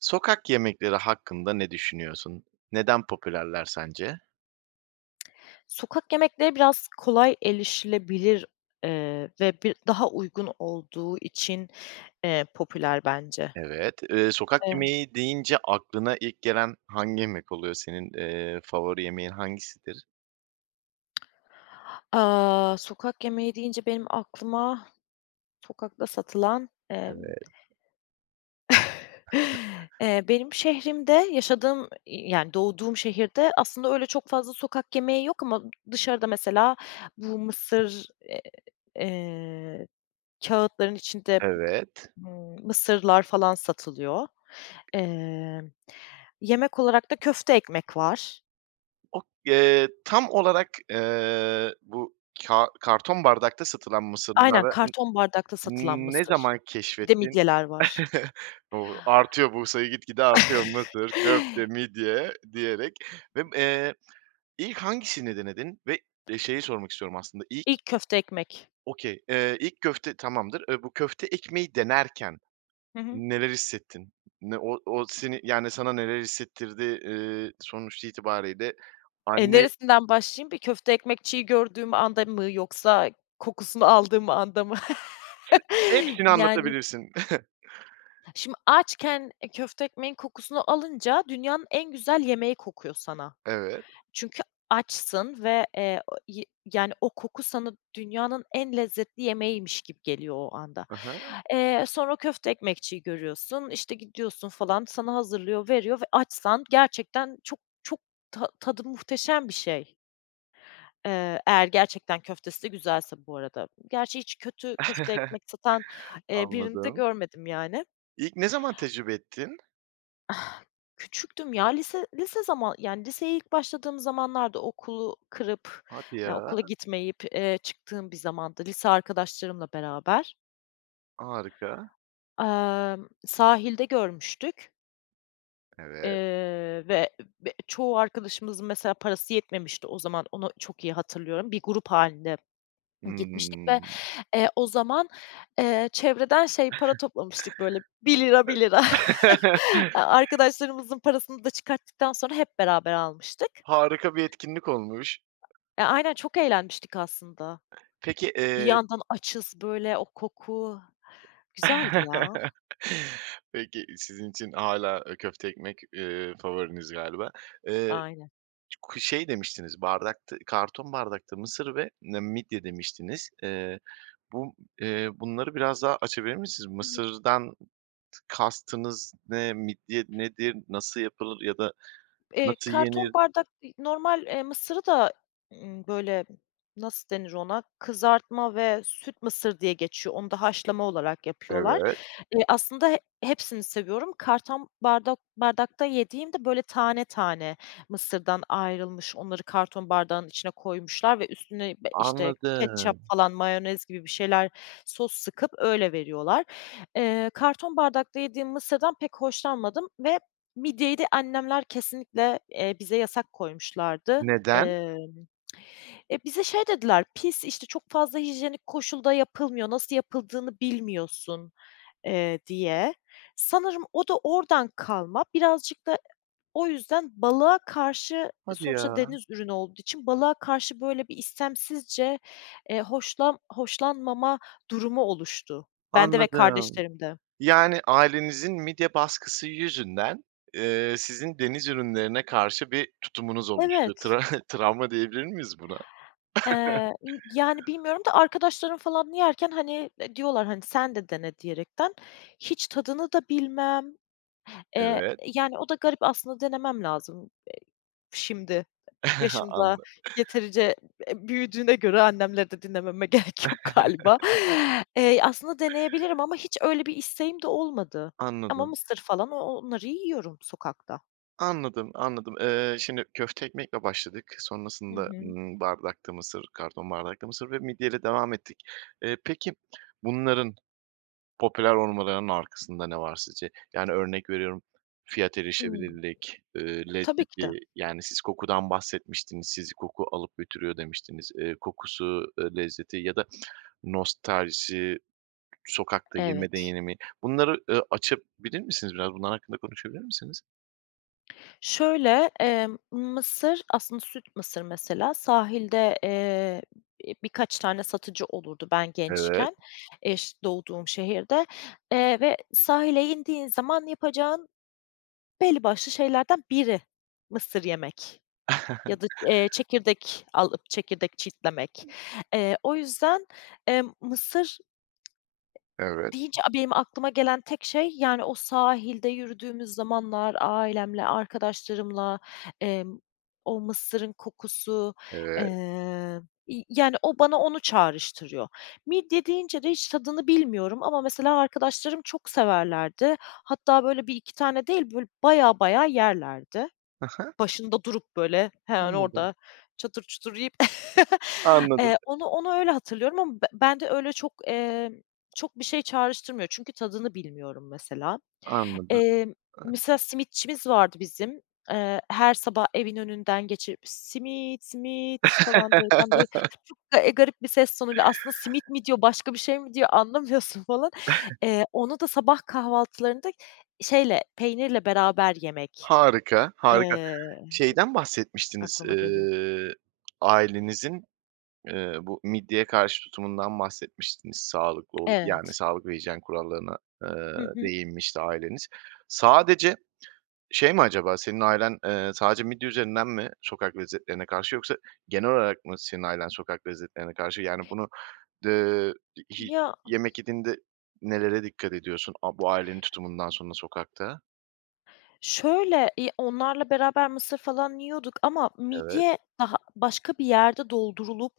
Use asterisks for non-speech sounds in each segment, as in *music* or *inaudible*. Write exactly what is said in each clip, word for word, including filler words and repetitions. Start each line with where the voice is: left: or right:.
right: Sokak yemekleri hakkında ne düşünüyorsun? Neden popülerler sence?
left: Sokak yemekleri, biraz kolay elişilebilir eee, ve bi daha uygun olduğu için, eee, popüler bence.
right: Evet. Eee, sokak
left: Emm.
right: yemeği deyince aklına ilk gelen hangi yemek oluyor? Senin, eee, favori yemeğin hangisidir?
left: Aaa, sokak yemeği deyince benim aklıma sokakta satılan, emm,
right: Evet. *chuckles*
left: *chuckles* eee, benim şehrimde yaşadığım, yani doğduğum şehirde aslında öyle çok fazla sokak yemeği yok ama dışarıda mesela bu mısır, eee, kâğıtların içinde,
right: Evet.
left: ımm, mısırlar falan satılıyor. Eee, yemek olarak da köfte ekmek var.
right: Ok Eee, tam olarak, eee, bu ka karton bardakta satılan
left: Aynen,
right: mısırları n
left: karton bardakta satılan
right: ne
left: mısır.
right: zaman
left: Bir de
right: keşfettin?
left: midyeler var.
right: *chuckles* O, artıyor bu sayı, gitgide artıyor
left: *chuckles*
right: mısır, köfte, midye diyerek vem eee, ilk hangisini denedin ve, eee, şeyi sormak istiyorum aslında, ilk
left: İlk köfte ekmek.
right: Okay. Eee, ilk köfte tamamdır, eee, bu köfte ekmeği denerken
left: Hı hı.
right: neler hissettin? Ne o o seni, yani, sana neler hissettirdi? Eee, sonuç itibarıyla
left: Eee,
right: anne
left: neresinden başlayayım bir köfte ekmekçiyi gördüğüm anda mı, yoksa kokusunu aldığım anda mı?
right: *unintelligible*
left: *chuckles*
right: Hepsini
left: Yani.
right: anlatabilirsin. *chuckles*
left: Şimdi açken, eee, köfte ekmeğin kokusunu alınca dünyanın en güzel yemeği kokuyor sana.
right: Evet.
left: Çünkü açsın ve, eee, o yi yani o koku sana dünyanın en lezzetli yemeğiymiş gibi geliyor o anda.
right: I hı.
left: Eee, sonra köfte ekmekçiyi görüyorsun, işte, gidiyorsun falan sana hazırlıyor, veriyor ve açsan gerçekten çok çok ta tadı muhteşem bir şey. Eee, eğer gerçekten köftesi de güzelse bu arada. Gerçi hiç kötü köfte ekmek satan,
right: *chuckles*
left: eee, birini de
right: Anladım.
left: görmedim yani.
right: İlk ne zaman tecrübe ettin?
left: *exhales* Küçüktüm ya, lise lise zaman, yani, liseye ilk başladığım zamanlardı, okulu kırıp,
right: Hadi
left: ya
right: ya.
left: okula gitmeyip, ııı, çıktığım bir zamandı, lise arkadaşlarımla beraber.
right: Harika.
left: Emm, sahilde görmüştük.
right: Evet.
left: Eee ve be çoğu arkadaşımızın mesela parası yetmemişti o zaman, onu çok iyi hatırlıyorum, bir grup halinde *swallows* gitmiştik ve,
right: Hımm.
left: eee, o zaman, ııı, çevreden şey para toplamıştık böyle bir lira, bir
right: *chuckles*
left: lira *laughs* aaa,
right: *chuckles*
left: arkadaşlarımızın parasını da çıkarttıktan sonra hep beraber almıştık.
right: Harika bir etkinlik olmuş.
left: Ya, aynen çok eğlenmiştik aslında,
right: Peki,
left: bir
right: ııı
left: yandan açız böyle o koku, güzeldi ya.
right: *chuckles* Peki sizin için hâlâ, ııı, köfte ekmek, ııı, favoriniz galiba. Iıı,
left: Aynen.
right: ku şey, demiştiniz bardakta, karton bardakta mısır ve ne midye demiştiniz. Iıı, bu, ııı, bunları biraz daha açabilir misiniz?
left: *unintelligible*
right: Mısırdan tı kastınız ne, midye nedir, nasıl yapılır ya da
left: E,
right: nasıl
left: karton
right: yenir?
left: bardak b normal, ııı, mısırı da, ımm, böyle nasıl denir ona, kızartma ve süt mısır diye geçiyor, onu da haşlama olarak yapıyorlar.
right: Evet.
left: Iıı, aslında he hepsini seviyorum. Karton bardok bardakta yediğim de böyle tane tane mısırdan ayrılmış. Onları karton bardağın içine koymuşlar ve üstüne, eee, işte, ketçap
right: Anladım.
left: falan mayonez gibi bir şeyler sos sıkıp öyle veriyorlar. Iıı, karton bardakta yediğim mısırdan pek hoşlanmadım ve midyeyi de annemler kesinlikle, eee, bize yasak koymuşlardı.
right: Neden?
left: Imm *tsk* e, bize şey dediler pis, işte, çok fazla hijyenik koşulda yapılmıyor, nasıl yapıldığını bilmiyorsun. Iıı, diye sanırım o da oradan kalma, birazcık da o yüzden balığa karşı, e,
right: Hadi
left: sonuçta
right: ya.
left: deniz ürünü olduğu için balığa karşı böyle bir istemsizce, eee, hoşlan hoşlanmama durumu oluştu bende ve
right: Anladım.
left: kardeşlerimde.
right: Yani, ailenizin midye baskısı yüzünden, ııı, sizin deniz ürünlerine karşı bir tutumunuz oluştu.
left: Evet.
right: Tra *chuckles* travma diyebilir miyiz buna? *chuckles*
left: Eee, ımm, yani, bilmiyorum da arkadaşlarım falan yerken hani, e, diyorlar, hani, sen de dene diyerekten, hiç tadını da bilmem, eee,
right: Evet.
left: yani, o da garip aslında denemem lazım, e, şimdi
right: *chuckles*
left: yaşımda
right: Anla
left: yeterince, e, büyüdüğüne göre annemleri de dinlememe gerek yok galiba.
right: *chuckles*
left: Eee, aslında deneyebilirim ama hiç öyle bir isteğim de olmadı, ama
right: Anladım.
left: mısır falan o onları yiyorum sokakta.
right: Anladım, anladım. Iıı, şimdi köfte ekmekle başladık,
left: Hı
right: sonrasında,
left: hı.
right: ımm, bardakta mısır, karton bardakta mısır ve midyeyle devam ettik. Iıı, peki, bunların popüler olmalarının arkasında ne var sizce? Yani, örnek veriyorum, fiyat
left: Imm.
right: erişebilirlik, eee,
left: Tabii ki de.
right: lezzeti, yani siz kokudan bahsetmiştiniz, sizi koku alıp götürüyor demiştiniz. Iıı, kokusu, iii, lezzeti ya da *tsk* nostalji, sokakta yeme de
left: Evet.
right: deyenimi, bunları, ııı, açabilir misiniz? Biraz bunlar hakkında konuşabilir misiniz?
left: Şöyle, eee, mısır, aslında süt mısır mesela, sahilde, eee, b-bi birkaç tane satıcı olurdu ben
right: Evet.
left: gençken, eş doğduğum şehirde. Eee, ve sahile indiğin zaman yapacağın belli başlı şeylerden biri, mısır yemek
right: *chuckles*
left: ya da, eee, çekirdek alıp, çekirdek çitlemek. Eee, o yüzden, emm, mısır
right: Evet.
left: deyince, benim aklıma gelen tek şey, yani, o sahilde yürüdüğümüz zamanlar ailemle, arkadaşlarımla, eee, o mısırın kokusu, eee,
right: Evet.
left: ya, yani, o bana onu çağrıştırıyor. Midye deyince de hiç tadını bilmiyorum ama mesela arkadaşlarım çok severlerdi. Hatta böyle bir iki tane değil, böyle bayağı bayağı yerlerdi.
right: Hı hı.
left: Başında durup böyle hemen
right: Anladım.
left: orda çatır çutur yiyip *laughs*
right: Anladım.
left: eee, onu onu öyle hatırlıyorum ama. Be bende öyle çok, eee, çok bir şey çağrıştırmıyor, çünkü tadını bilmiyorum mesela.
right: Anladım.
left: Eee,
right: Evet.
left: mesela simitçimiz vardı bizim, eee, her sabah evin önünden geçip, "Simit, simit!" falan derken böyle
right: *laughs*
left: *unintelligible* eee, garip bir ses tonuyla aslında simit mi diyor başka bir şey mi diyor anlamıyorsun falan.
right: *chuckles*
left: Eee, onu da sabah kahvaltılarında şeyle peynirle beraber yemek,
right: Harika, harika.
left: eee, d
right: Şeyden bahsetmiştiniz,
left: aklıma geliyor.
right: eee, ailenizin, eee, bu midyeye karşı tutumundan bahsetmiştiniz, sağlıklı olup, yani,
left: Evet.
right: sağlık ve hijyen kurallarına, eee,
left: Hı hı.
right: değinmişti aileniz. Sadece, şey mi acaba, senin ailen, eee, sadece midye üzerinden mi sokak lezzetlerine karşı yoksa genel olarak mı senin ailen sokak lezzetlerine karşı? Yani, bunu, eee, i hi
left: Ya.
right: yemek yediğinde nelere dikkat ediyorsun a bu ailenin tutumundan sonra sokakta?
left: Şöyle, iii, ya, onlarla beraber mısır falan yiyorduk ama
right: Evet.
left: midye daha başka bir yerde doldurulup,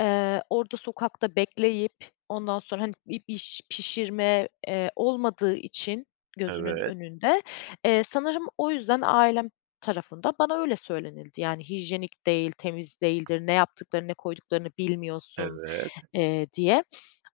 left: eee, orda sokakta bekleyip ondan sonra, hani, bi biş pişirme, eee, olmadığı için gözünün
right: Evet.
left: önünde. Eee, sanırım o yüzden ailem tarafında bana öyle söylenildi, yani, hijyenik değil, temiz değildir, ne yaptıklarını, ne koyduklarını bilmiyorsun,
right: Evet.
left: eee, diye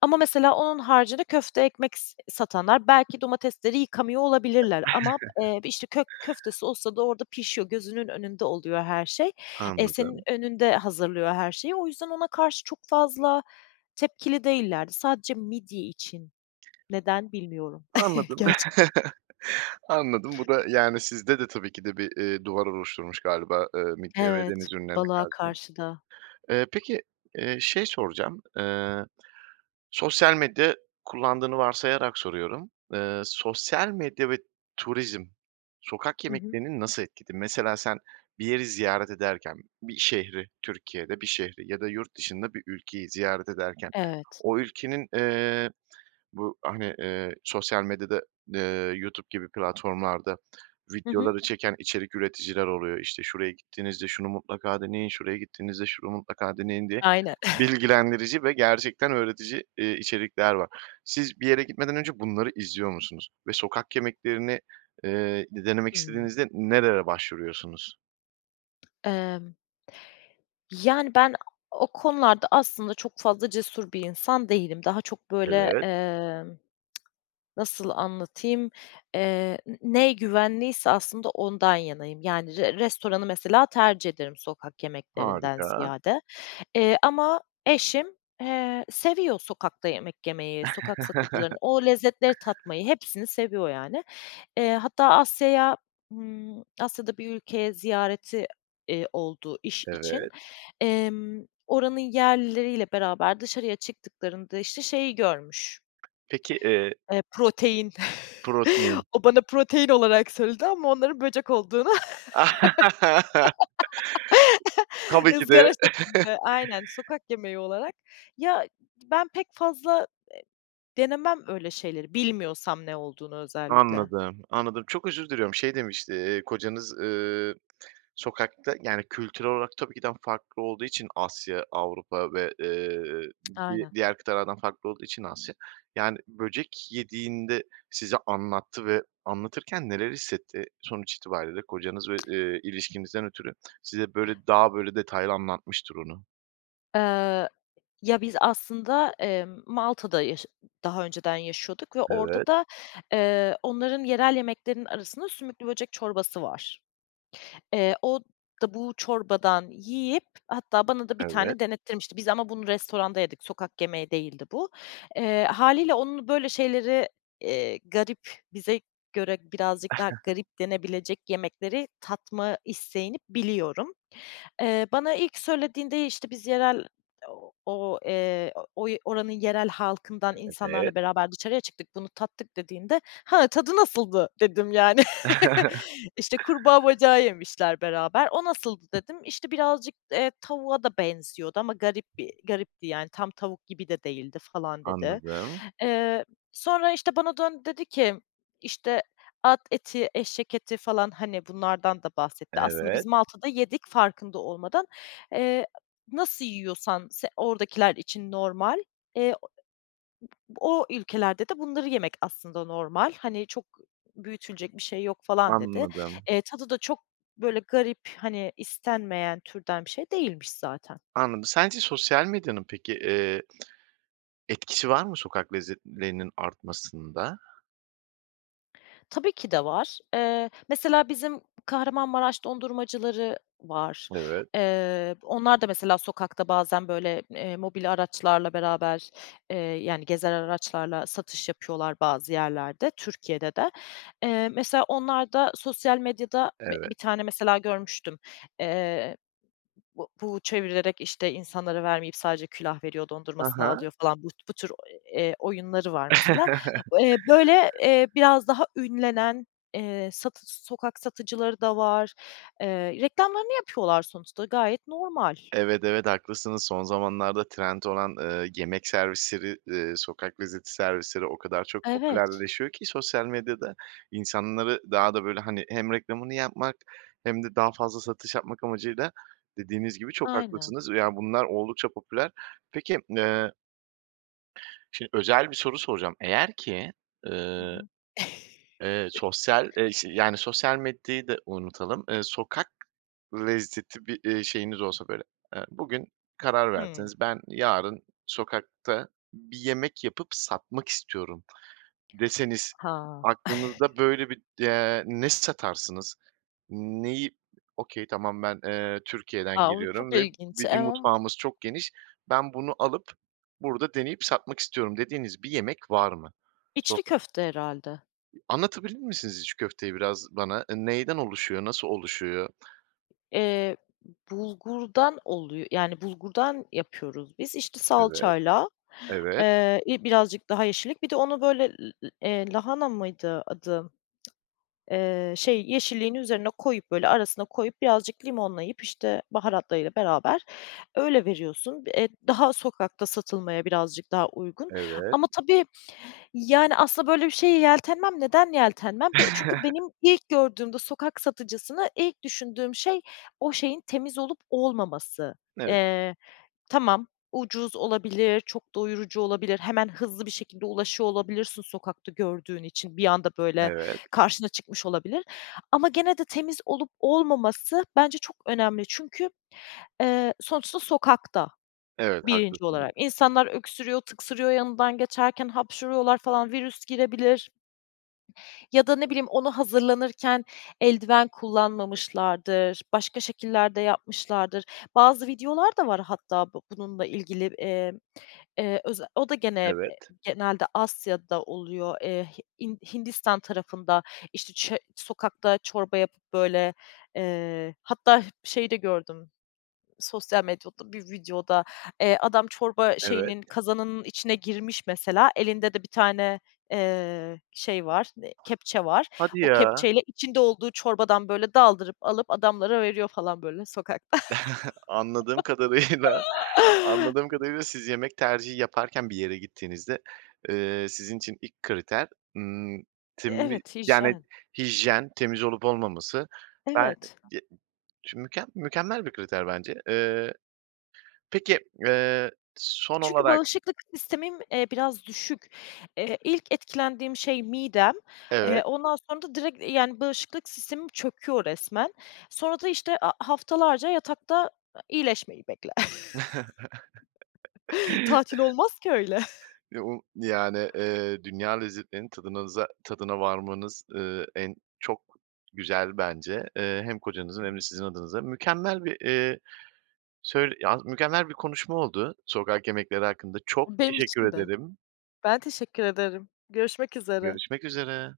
left: ama mesela onun haricinde köfte ekmek s satanlar belki domatesleri yıkamıyor olabilirler ama b
right: *chuckles*
left: eee, işte kök köftesi olsa da orda pişiyor, gözünün önünde oluyor her şey, e, senin
right: Anladım.
left: önünde hazırlıyor her şeyi. O yüzden ona karşı çok fazla tepkili değillerdi. Sadece midye için, neden, bilmiyorum *chuckles*
right: Anladım
left: gerçekten.
right: *chuckles* anladım, bu da yani sizde de tabii ki de bir, eee, duvar oluşturmuş galiba, eee, midye ve
left: Evet,
right: deniz ürünlerine
left: balığa
right: karşı.
left: karşı da.
right: Eee, peki, eee, şey soracağım, eee sosyal medya kullandığını varsayarak soruyorum. Eee, sosyal medya ve turizm sokak
left: Hı hı.
right: yemeklerini nasıl etkiledi? Mesela sen bir yeri ziyaret ederken, bir şehri Türkiye'de, bir şehri ya da yurt dışında bir ülkeyi ziyaret ederken,
left: Evet.
right: o ülkenin, eee, bu, hani, eee, sosyal medyada, eee, YouTube gibi platformlarda
left: Hı hı.
right: videoları çeken içerik üreticiler oluyor, işte "Şuraya gittiğinizde şunu mutlaka deneyin, şuraya gittiğinizde şunu mutlaka deneyin." diye
left: Aynen. *chuckles*
right: bilgilendirici ve gerçekten öğretici, eee, içerikler var. Siz bir yere gitmeden önce bunları izliyor musunuz? Ve sokak yemeklerini, eee, de denemek
left: Hımm.
right: istediğinizde nerelere başvuruyorsunuz?
left: Emm. Yani, ben o konularda aslında çok fazla cesur bir insan değilim. Daha çok böyle,
right: Evet.
left: emm *tsk* nasıl anlatayım, eee n ne güvenliyse aslında ondan yanayım. Yani, r restoranı mesela tercih ederim sokak yemeklerinden
right: Harika.
left: ziyade. Eee, ama eşim, eee, seviyor sokakta yemek yemeyi, sokak satıcılarını,
right: *laughs*
left: o lezzetleri tatmayı, hepsini seviyor, yani. Eee, hatta Asya'ya, ımm, Asya'da bir ülkeye ziyareti, eee, oldu iş için.
right: Evet.
left: Emm, oranın yerlileriyle beraber dışarıya çıktıklarında işte şeyi görmüş
right: Peki, eee
left: eee protein.
right: Protein.
left: *chuckles* O bana protein olarak söyledi ama onların böcek olduğunu.
right: *laughs*
left: *laughs*
right: Tabii ki
left: ızgara
right: de. *chuckles*
left: şeklinde, aynen sokak yemeği olarak. Ya, ben pek fazla, eee, denemem öyle şeyleri, bilmiyorsam ne olduğunu özellikle.
right: Anladım, anladım. Çok özür diliyorum, şey, demiş, iii, kocanız, eee *tsk* sokakta, yani, kültürel olarak tabii ki daha farklı olduğu için Asya, Avrupa ve, eee,
left: *tsk*
right: di
left: Aynen.
right: diğer kıtalardan farklı olduğu için Asya. Yani, böcek yediğinde size anlattı ve anlatırken neler hissetti? Sonuç itibariyle kocanız ve, eee, ilişkinizden ötürü *tsk* size böyle, daha böyle detaylı anlatmıştır onu.
left: Iıı, ya, biz, aslında, emm, Malta'da yaşı daha önceden yaşıyorduk ve orada
right: Evet.
left: da, eee, onların yerel yemeklerinin arasında sümüklü böcek çorbası var. Eee, o da bu çorbadan yiyip hatta bana da bir
right: Evet.
left: tane denettirmişti, biz ama bunu restoranda yedik, sokak yemeği değildi bu. Eee, hâliyle onun böyle şeyleri, eee, garip, bize göre birazcık daha
right: *chuckles*
left: garip denebilecek yemekleri tatma isteğini biliyorum. Eee, bana ilk söylediğinde, işte, "Biz yerel, ooo, o, eee, o oy oranın yerel halkından insanlarla
right: Evet.
left: beraber dışarıya çıktık, bunu tattık" dediğinde, "Ha, tadı nasıldı?" dedim, yani.
right: *chuckles*
left: *laughs* İşte, kurbağa bacağı yemişler beraber. "O nasıldı?" dedim. "İşte, birazcık, eee, tavuğa da benziyordu ama garip bir garipti, yani, tam tavuk gibi de değildi" falan dedi.
right: Anladım.
left: Eee, sonra, işte, bana döndü dedi ki, işte, at eti, eşek eti falan, hani, bunlardan da bahsetti. Aslında biz
right: Evet.
left: Malta'da yedik farkında olmadan. Eee, nasıl yiyorsan se oradakiler için normal, eee, o ülkelerde de bunları yemek aslında normal, hani, çok büyütülecek bir şey yok falan, dedi.
right: Anladım.
left: Eee, tadı da çok böyle garip, hani, istenmeyen türden bir şey değilmiş zaten.
right: Anladım, sence sosyal medyanın, peki, eee, etkisi var mı sokak lezzetlerinin artmasında?
left: Tabii ki de var, eee, mesela, bizim Kahramanmaraş dondurmacıları var.
right: Evet.
left: Eee, onlar da mesela sokakta bazen, böyle, eee, mobil araçlarla beraber, eee, yani, gezer araçlarla satış yapıyorlar bazı yerlerde, Türkiye'de de. Eee, mesela, onlarda sosyal medyada, b
right: Evet.
left: bir tane, mesela, görmüştüm, eee, b bu çevirerek, işte, insanlara vermeyip sadece külah veriyor,
right: Hı
left: dondurmasını
right: hı.
left: alıyor, falan. Bu bu tür, eee, oyunları var, mesela.
right: *laughs*
left: Eee, böyle, eee, biraz daha ünlenen, eee, satı sokak satıcıları da var. Eee, reklamlarını yapıyorlar sonuçta, gayet normal.
right: Evet, evet, haklısınız. Son zamanlarda trend olan, ııı, yemek servisleri, ııı, sokak lezzeti servisleri o kadar çok
left: Evet.
right: popülerleşiyor ki sosyal medyada, insanları daha da, böyle, hani, hem reklamını yapmak hem de daha fazla satış yapmak amacıyla, dediğiniz gibi, çok
left: Aynen.
right: haklısınız ve, ya, bunlar oldukça popüler. Peki, eee şimdi özel bir soru soracağım, eğer ki,
left: Hı
right: ııı,
left: hı.
right: eee, sosyal, eee, şe
left: *chuckles*
right: yani, sosyal medyayı da unutalım. Iıı, sokak lezzeti bir, ııı, şeyiniz olsa, böyle, eee, bugün karar
left: Hımm.
right: verseniz, "Ben yarın sokakta bir yemek yapıp satmak istiyorum." deseniz,
left: Ha.
right: aklınızda,
left: *chuckles*
right: böyle, bir, eee, ne satarsınız? Neyi, okay, tamam, "Ben, eee, Türkiye'den
left: A! O çok
right: geliyorum ve
left: ilginç.
right: bizim
left: *unintelligible*
right: mutfağımız çok geniş, ben bunu alıp, burada deneyip satmak istiyorum." dediğiniz bir yemek var mı?
left: İçli
right: Soka
left: köfte herhâlde.
right: Anlatabilir misiniz içli köfteyi biraz bana? Eee, neyden oluşuyor, nasıl oluşuyor?
left: Eee, bulgurdan, oluyo yani, bulgurdan yapıyoruz biz, işte
right: Evet,
left: salçayla,
right: evet.
left: eee, i birazcık daha yeşillik, bir de onu böyle, l l eee, lahana mıydı adı? Eee, şey yeşilliğin üzerine koyup böyle arasına koyup birazcık limonlayıp, işte, baharatlarıyla beraber öyle veriyorsun. Eee, daha sokakta satılmaya birazcık daha uygun
right: Evet.
left: ama tabii, yani, aslında böyle bir şeye yeltenmem. Neden yeltenmem? Be çünkü
right: *chuckles*
left: benim ilk gördüğümde sokak satıcısını ilk düşündüğüm şey o şeyin temiz olup olmaması.
right: Evet.
left: Eee, tamam, ucuz olabilir, çok doyurucu olabilir, hemen hızlı bir şekilde ulaşıyor olabilirsin sokakta gördüğün için, bir anda böyle
right: Evet.
left: karşına çıkmış olabilir. Ama gene de temiz olup olmaması bence çok önemli. Çünkü, eee, sonuçta sokakta,
right: Evet,
left: birinci
right: haklısınız.
left: olarak. İnsanlar öksürüyor, tıksırıyor yanından geçerken hapşırıyorlar falan, virüs girebilir. Ya da ne bileyim, ona hazırlanırken eldiven kullanmamışlardır, başka şekiller de yapmışlardır. Bazı videolar da var hatta bu bununla ilgili. Eee, eee, öze o da gene eee,
right: Evet.
left: genelde Asya'da oluyor, Eee, Hi Hin Hindistan tarafında işte çö sokakta çorba yapıp böyle, eee, hatta şeyde gördüm sosyal medyada bir videoda. Eee, adam çorba
right: Evet.
left: şeyinin kazanının içine girmiş mesela elinde de bir tane, eee, şey var, ııı, kepçe var.
right: Hadi
left: O
right: ya.
left: kepçeyle içinde olduğu çorbadan böyle daldırıp alıp adamlara veriyor falan böyle sokakta.
right: *chuckles* Anladığım kadarıyla anladığım
left: *laughs*
right: kadarıyla siz yemek tercihi yaparken bir yere gittiğinizde, eee, sizin için ilk kriter, ımm,
left: E,
right: temi
left: evet,
right: yani,
left: hijyen.
right: hijyen, temiz olup olmaması. Ben
left: Evet.
right: *unintelligible* şimdi mükem mükemmel bir kriter bence. Eee, peki, eee, son
left: Çünkü
right: olarak
left: bağışıklık sistemim, eee, biraz düşük. Eee, ilk etkilendiğim şey midem, eee,
right: Evet.
left: ondan sonra da direkt, yani, bağışıklık sistemim çöküyor resmen. Sonra da işte, aaa, haftalarca yatakta, iyileşmeyi bekle. *chuckles* Tatil
right: *chuckles*
left: olmaz ki öyle. *chuckles*
right: *unintelligible* Yani, eee, dünya lezzetlerinin tadınaza tadına varmanız, ııı, en çok güzel bence. Eee, hem kocanızın hem de
left: *unintelligible*
right: sizin adınıza. Mükemmel bir, eee, söyl yalnız mükemmel bir konuşma oldu sokak yemekleri hakkında. Çok
left: Benim
right: teşekkür
left: için de.
right: ederim.
left: Ben teşekkür ederim, görüşmek üzere.
right: Görüşmek üzere.